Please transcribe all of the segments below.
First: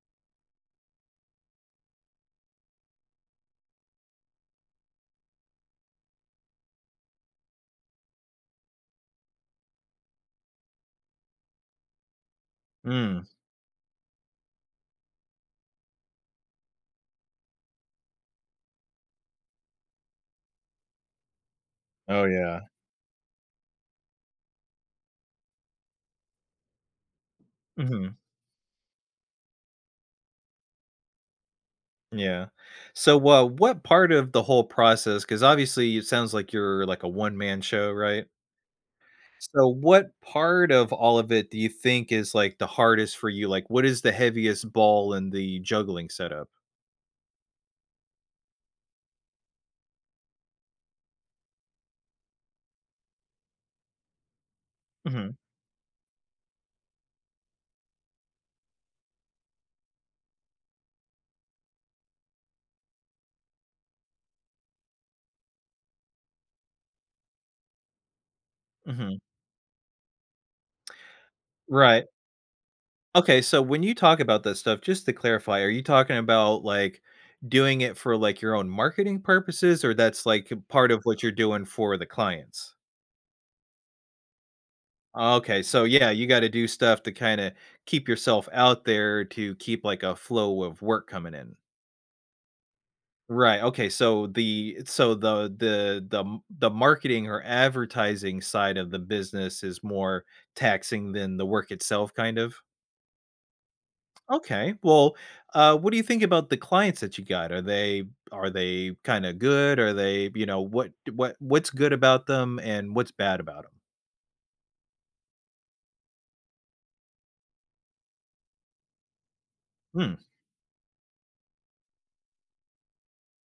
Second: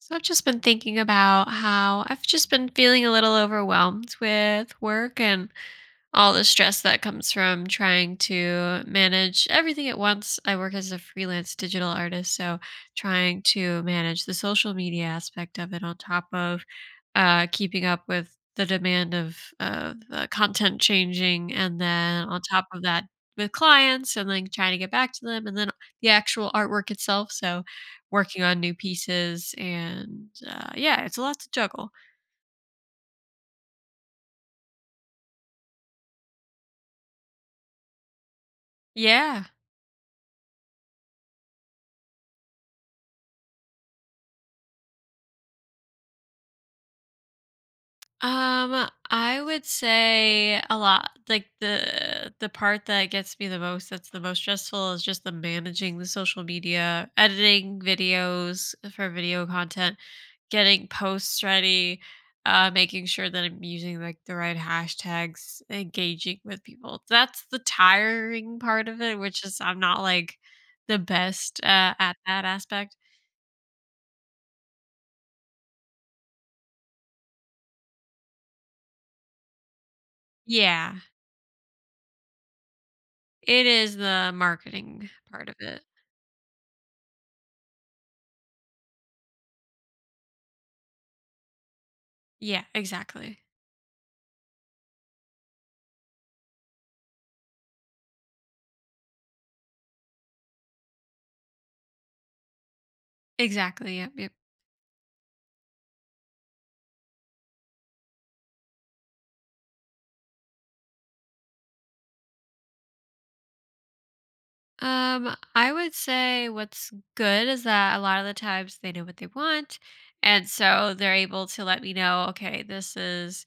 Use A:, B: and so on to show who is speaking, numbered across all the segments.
A: So I've just been thinking about how I've just been feeling a little overwhelmed with work and all the stress that comes from trying to manage everything at once. I work as a freelance digital artist, so
B: Mm.
A: trying to manage the social media aspect of it on top of keeping up with the demand of the content changing, and
B: Oh,
A: then on
B: yeah.
A: top of that with clients, and then trying to get back to them, and then the actual artwork itself. So
B: Mhm.
A: working on new pieces, and yeah, it's a lot to juggle.
B: Yeah. So, what part of the whole process? Because obviously it sounds like you're like a one-man show, right?
A: Yeah.
B: So, what part of all of it do you think is, like, the hardest for you? Like, what is the heaviest ball in the juggling setup?
A: I would say a lot. Like the part that gets me the most, that's the most stressful, is just the
B: Mhm.
A: managing the social media, editing videos for video content, getting posts ready, making sure that I'm using like the right hashtags, engaging with people. That's the tiring part of it,
B: Mhm.
A: which is I'm not like the best
B: Right.
A: at that aspect.
B: Okay, so when you talk about that stuff, just to clarify, are you talking about, like, doing it for, like, your own marketing purposes, or that's, like, part
A: Yeah,
B: of what you're doing for the clients?
A: it is the marketing part of
B: Okay,
A: it.
B: so yeah, you gotta do stuff to kinda keep yourself out there to keep, like, a flow of work coming in.
A: Yeah, exactly.
B: Right, okay, so the marketing or advertising side of the business is more taxing than the work itself, kind of?
A: Exactly. Yep. Yep.
B: Okay, well, what do you think about the clients that you got? Are they kinda good? Are they you know, what's good about them and what's bad about
A: I would say what's good is that a lot of the times they know what they want.
B: them?
A: And so they're able to let me know, okay, this is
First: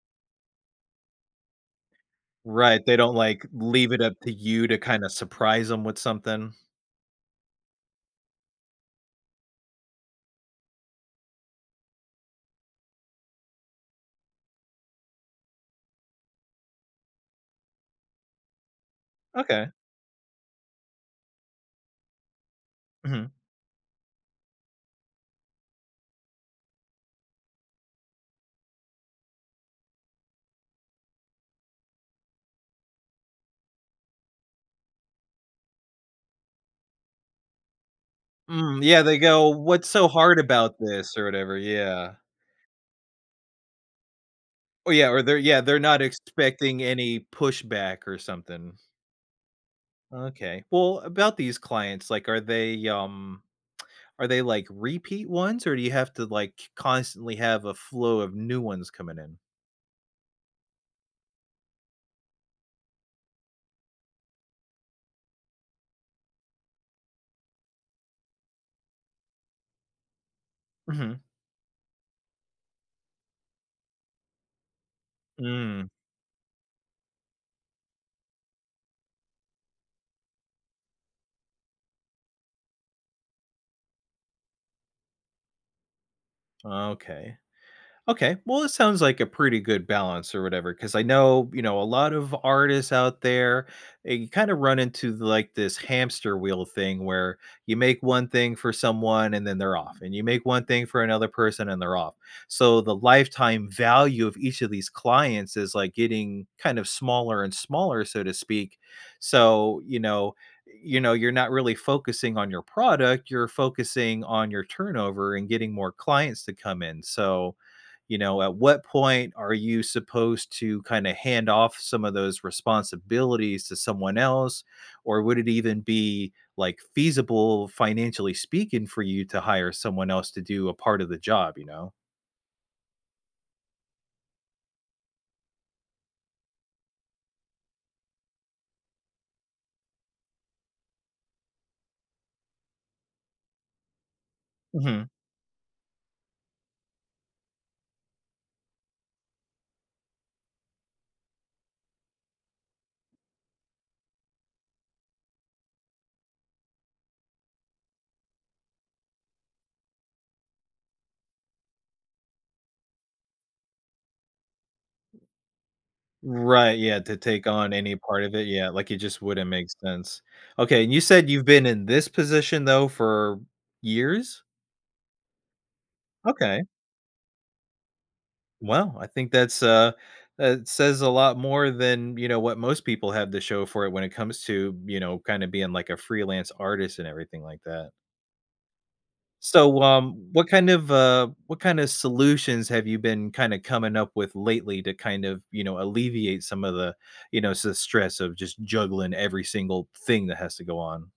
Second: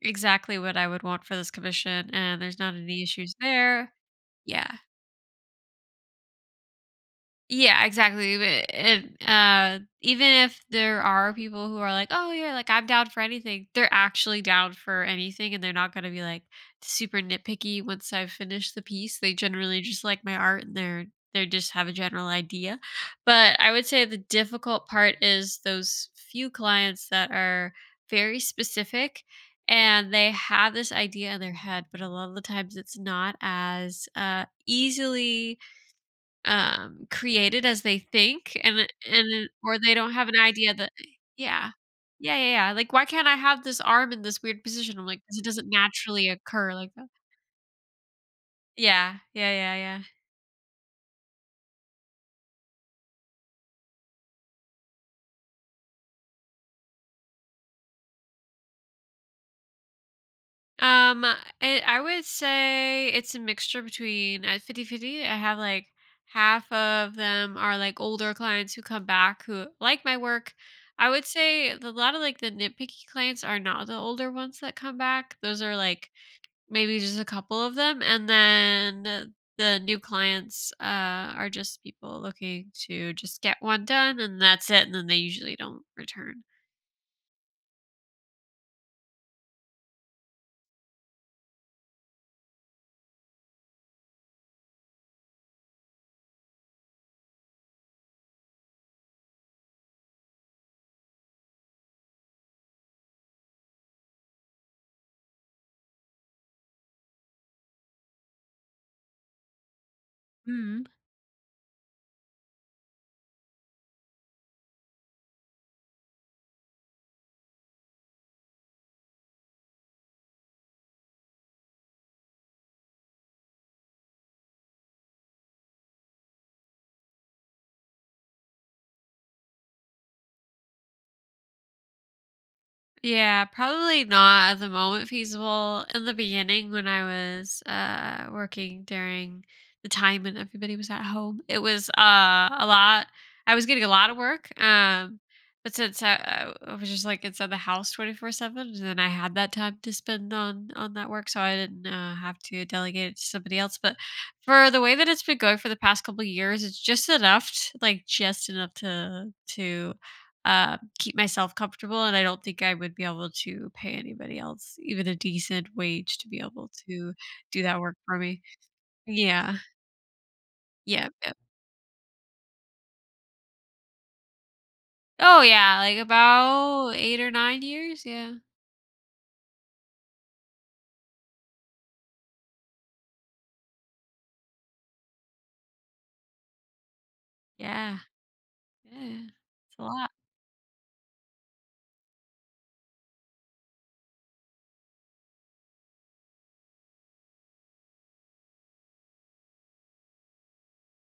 A: exactly what I would want for this commission, and there's not
B: Right, they
A: any
B: don't,
A: issues
B: like, leave
A: there.
B: it up to you to
A: Yeah.
B: kinda surprise them with something.
A: Yeah, exactly. But even if there are people who are like, "Oh yeah, like I'm down for anything," they're actually down for anything, and they're not gonna be like super nitpicky once I've finished the piece. They
B: Okay.
A: generally just like my art, and they just have a general idea.
B: Mhm.
A: But I would say the difficult part is those few clients that are very specific, and they have this idea in their head, but a lot of the times it's not as easily created as they think
B: Mm,
A: and it
B: yeah, they
A: and
B: go,
A: it or
B: "What's
A: they
B: so
A: don't have an
B: hard
A: idea
B: about
A: that
B: this?" or whatever,
A: yeah.
B: yeah.
A: Yeah, yeah, yeah, like, "Why can't I have this arm in this weird
B: Oh,
A: position?" I'm
B: yeah,
A: like,
B: or they're
A: "'Cause it
B: yeah,
A: doesn't
B: they're not
A: naturally occur
B: expecting
A: like that."
B: any pushback or something.
A: Yeah. Yeah, yeah,
B: Okay. Well, about these clients, like, are they, like, repeat ones, or do you have to, like, constantly have a flow of new ones coming in?
A: yeah. It I would say it's a mixture between at fifty fifty. I have, like, half of them are, like, older clients who come back who like my work. I
B: Mhm.
A: would say the a lot of, like, the nitpicky clients are not the older ones that come back. Those are,
B: Mm,
A: like. Maybe just a couple of them, and then the new clients, are just people looking to just get 1 done, and that's it, and then they usually don't return.
B: okay. Okay. Well, it sounds like a pretty good balance or whatever cuz I know, you know, a lot of artists out there, eh, you kind of run into the, like this hamster wheel thing where you make one thing for someone and then they're off, and you make one thing for another person and they're off. So the lifetime value of each of these clients is like getting kind of smaller and smaller, so to speak. So, you know you're not really focusing on your product, you're focusing on your turnover and getting more clients to come in. So you know, at what point are you supposed to kind of hand off some of those responsibilities to someone else, or would it even be like feasible financially speaking for you to hire someone else to do a part of the job, you know?
A: Yeah, probably not at the moment feasible. In the beginning, when I was working during the time when everybody was at home, it was a lot. I was getting a lot of work.
B: Mhm.
A: But since I was just like inside the house 24/7, then I had that time to spend on that work. So I didn't have to delegate it to somebody else. But for the way that it's been going for the past couple years, it's just enough, like just enough to keep myself comfortable, and I don't think I would be able to pay anybody else even a decent wage to be able
B: Right, yeah,
A: to
B: to take
A: do
B: on
A: that
B: any
A: work for
B: part of
A: me.
B: it, yeah, like it just wouldn't
A: Yeah.
B: make sense. Okay, and you
A: Yeah,
B: said
A: yep.
B: you've been in this position though for years?
A: Oh, yeah, like
B: Okay.
A: about 8 or 9 years? Yeah.
B: Well, I think that's that says a lot more than, you know, what most people have the show for it when it comes to, you know, kind of being like a freelance artist and everything like that.
A: Yeah. Yeah. It's
B: So,
A: a lot.
B: what kind of solutions have you been kind of coming up with lately to kind of, you know, alleviate some of the, you know, the stress of just juggling every single thing that has to go on?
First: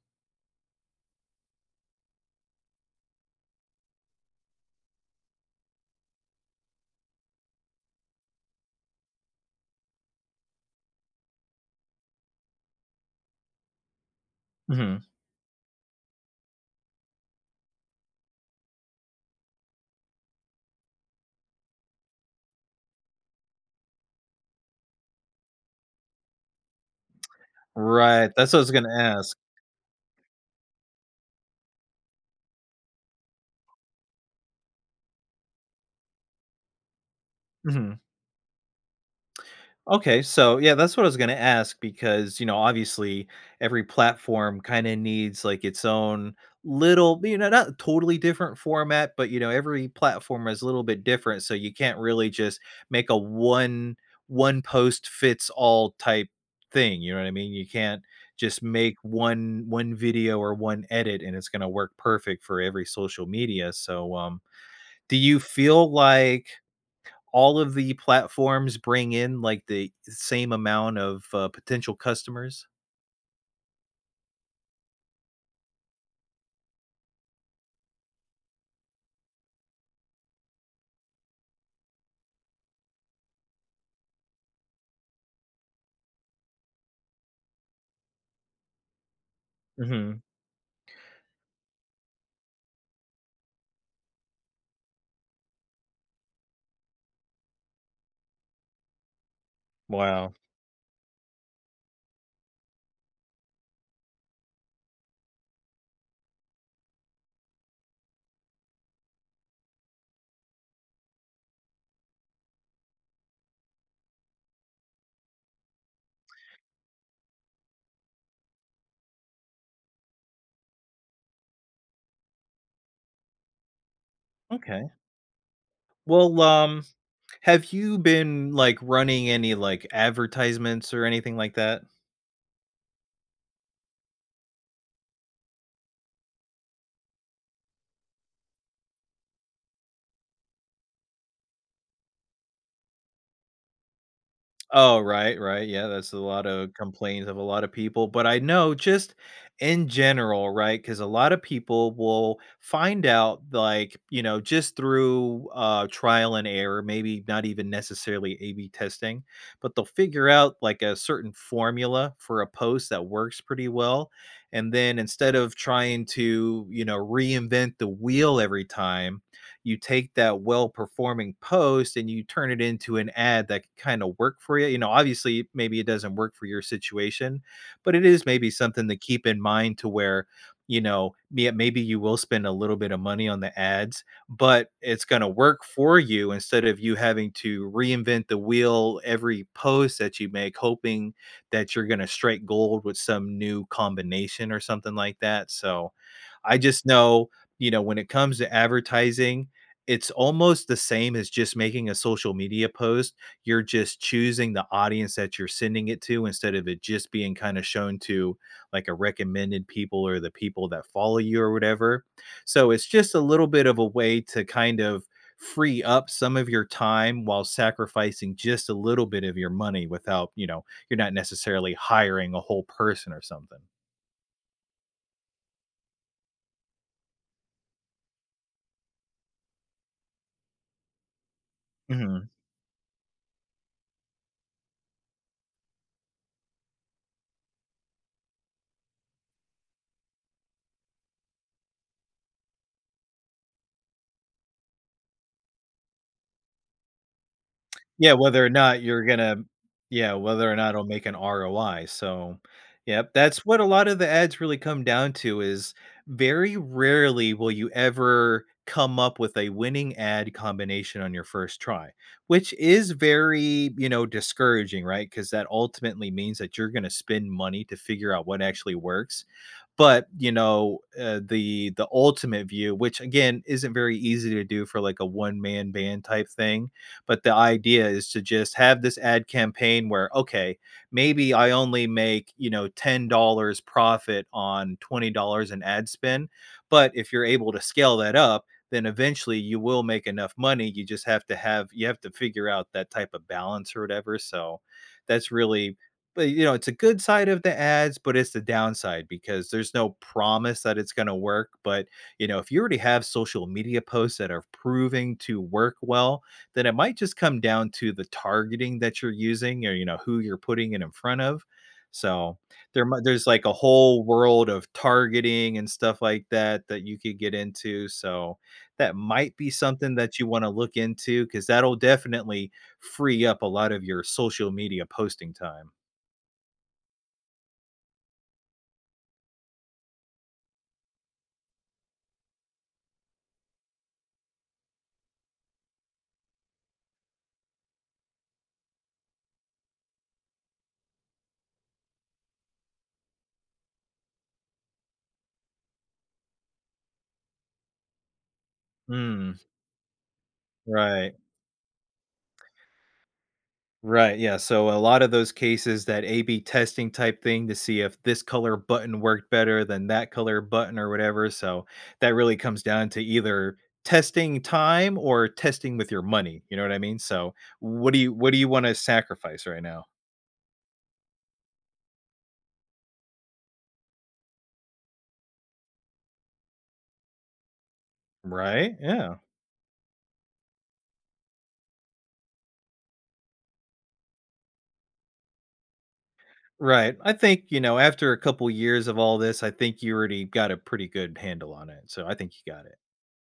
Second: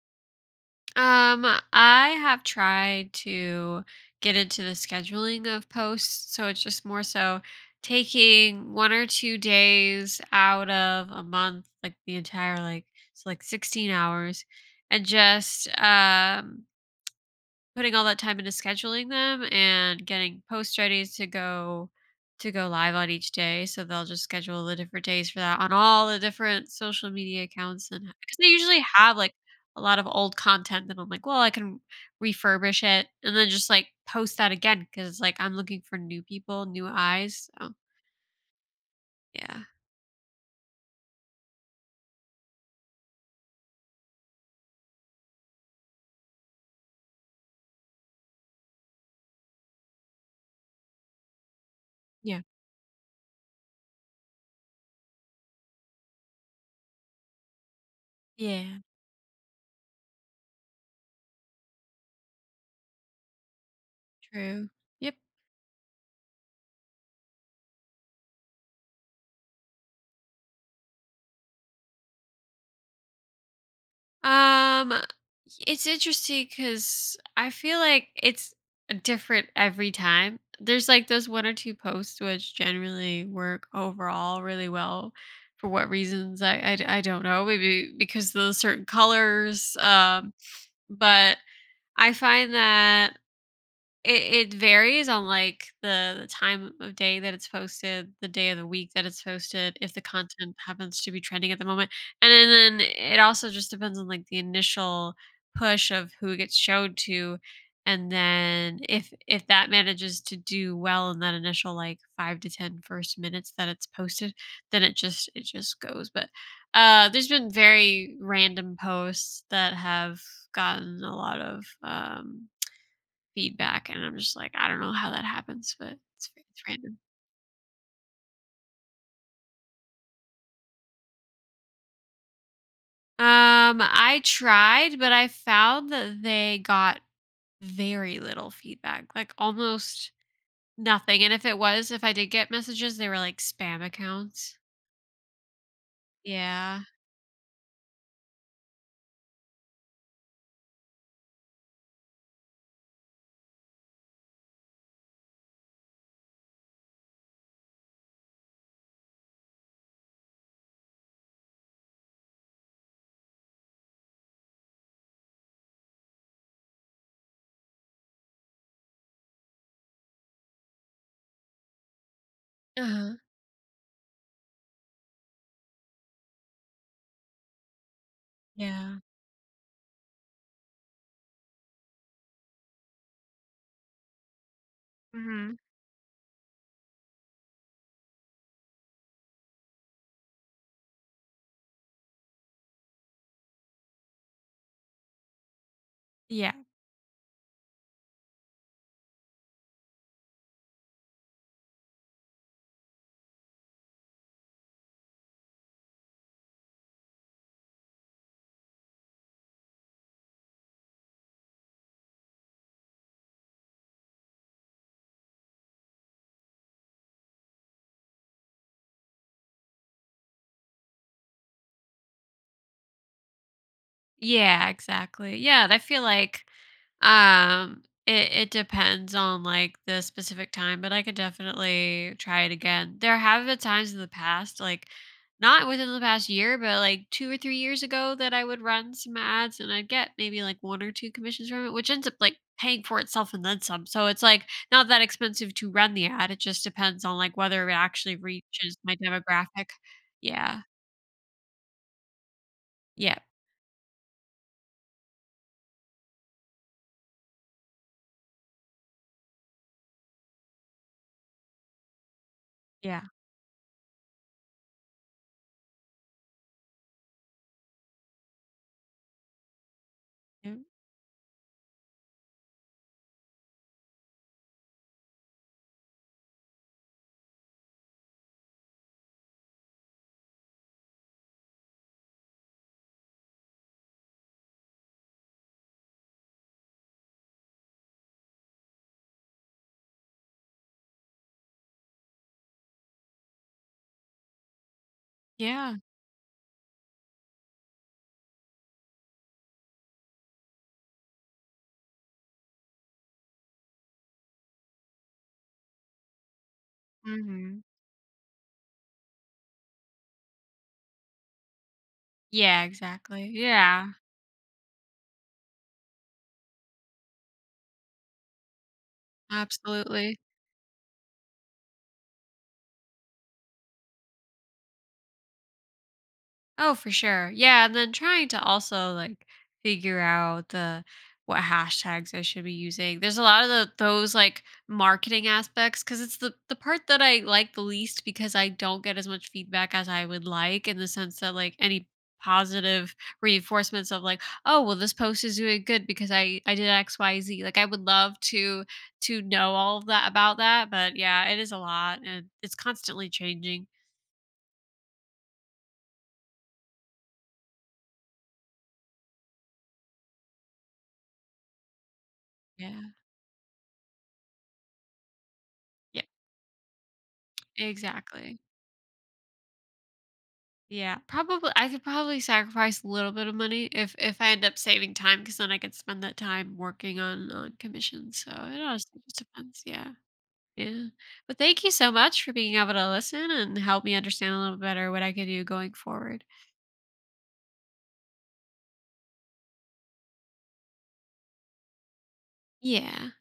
A: Um, I have tried to get into the scheduling of posts, so it's just more so taking 1 or 2 days out of a month, like the entire, like, so like 16 hours,
B: Mhm.
A: and just putting all that time into scheduling them and getting posts ready to go live on each day. So they'll just schedule the different days for that on all the different social media accounts, and
B: Right.
A: because they
B: That's what I was
A: usually
B: going to
A: have like
B: ask.
A: a lot of old content that I'm like, well, I can refurbish it and then just like post that again because it's like I'm looking for new people, new eyes. So
B: Mm-hmm.
A: yeah.
B: Okay, so yeah, that's what I was going to ask because, you know, obviously every platform kind of needs like its own little, you know, not totally different format, but you know, every platform is a little bit different, so you can't really
A: Yeah.
B: just make a one post fits all type thing, you know what I mean? You can't just
A: Yeah.
B: make one video or one edit and it's going to work perfect for every social media. So,
A: True.
B: do
A: Yep.
B: you feel like all of the platforms bring in like the same amount of potential customers?
A: Um, it's interesting because I feel like it's different every time. There's like those one or two posts which generally work overall really well. For what reasons? I don't know. Maybe because of the certain colors.
B: Mhm.
A: But I find that it varies on, like, the time of day that it's posted, the day of the week that it's posted, if the
B: Wow.
A: content happens to be trending at the moment, and then it also just depends on, like, the initial push of who it gets showed to, and then if that manages to do well in that initial, like, 5 to 10 first minutes that it's posted, then it just goes, but there's been very random posts that have gotten a lot of, feedback, and I'm just like, I don't
B: Okay.
A: know how that happens, but it's
B: Well,
A: it's random.
B: have you been like running any like advertisements or anything like that?
A: I tried, but I found that they got very little feedback, like, almost nothing, and if it was if I did get messages, they were, like, spam accounts.
B: Oh, right, right. Yeah, that's a lot of
A: Yeah.
B: complaints of a lot of people. But I know just in general, right? Because a lot of people will find out, like, you know, just through trial and error, maybe not even necessarily A B testing, but they'll figure out like a certain formula for a post that works pretty well. And then instead of trying to, you know, reinvent the wheel every time, you take that well performing post and you turn it into an
A: Uh-huh.
B: ad that could kind of work for you. You know, obviously, maybe it doesn't work for your situation, but it is maybe something
A: Yeah.
B: to keep in mind to where, you know, yeah, maybe you will spend a little bit of money on the ads, but it's going to
A: Mhm.
B: work for you instead of you having to reinvent the wheel every post that you make, hoping that you're going to strike gold with some new combination or something like that. So
A: Yeah.
B: I just know, you know, when it comes to advertising, it's almost the same as just making a social media post. You're just choosing the audience that you're sending it to instead of it just being kind of shown to like a recommended people or the people that follow you or whatever. So it's just a little bit of a way to kind of free up some of your time while sacrificing just a little bit of your money without, you know, you're not necessarily hiring a whole person or something.
A: Yeah, exactly. Yeah, and I feel like it depends on like the specific time, but I could definitely
B: Mhm.
A: try it again. There have been times in the past, like not within the past year, but like 2 or 3 years ago that I would run some ads and I'd get maybe like one or two commissions from it, which ends up like paying for itself and then some. So it's like not that expensive to run the ad. It just depends on like whether it
B: Yeah,
A: actually
B: whether or
A: reaches
B: not
A: my
B: you're gonna
A: demographic.
B: yeah, whether or
A: Yeah.
B: not it'll make an ROI, so, yep,
A: Yeah.
B: that's what a lot of the ads really come down to is very rarely will you ever come up with a winning ad combination on your first try, which is
A: Yeah.
B: very, you know, discouraging, right? Because that ultimately means that you're gonna spend money to figure out what actually works, but, you
A: Mm,
B: know, the ultimate view, which again isn't very easy to do for like a one man band type thing, but the idea is to just have this ad campaign where okay, maybe I only make, you know, $10 profit on $20 in ad spend, but if you're able to scale that up, then eventually you will make enough money. You just have to have you have to figure out that type of balance or whatever. So that's
A: yeah.
B: really but you know, it's a good side of the ads, but it's the downside because there's no promise that it's going to work. But you know, if you already have social media posts that are proving to work well, then it might just come
A: hmm
B: down to the targeting that you're using or you know who you're putting it in front of. So
A: Yeah,
B: there's
A: exactly.
B: like a
A: Yeah,
B: whole world of targeting and stuff like that that you could get into. So that might be something that
A: absolutely.
B: you want to look into because that'll definitely free up a lot of your social media posting time.
A: Oh, for sure. Yeah, and then trying to also like figure out the what hashtags I should be using. There's a lot of those like marketing aspects because it's the part that I like the least because I don't get as much feedback as I would like in the sense that like any positive reinforcements of like, oh, well, this post is doing good because I did XYZ, like I would love to
B: Mm,
A: know all of that about that, but
B: right,
A: yeah, it is a lot, and it's constantly changing.
B: right, yeah, so a lot of those cases, that A/B testing type thing to see if this color button worked better than that color button or whatever, so that really comes down
A: Yeah.
B: to either testing time or testing with your
A: Yeah,
B: money, you know what I mean? So, what do
A: exactly.
B: you wanna sacrifice right now?
A: Yeah, probably I could probably sacrifice a little bit of money if I end up saving time because then I could spend that time working on commissions. So it
B: Right,
A: honestly
B: yeah,
A: just depends. Yeah. Yeah. But thank you so much for being able to listen and help me understand a little better what I could do going forward.
B: right, I think, you know, after a couple years of all this, I think you already got a pretty good handle on it, so I think you got it.
A: Yeah.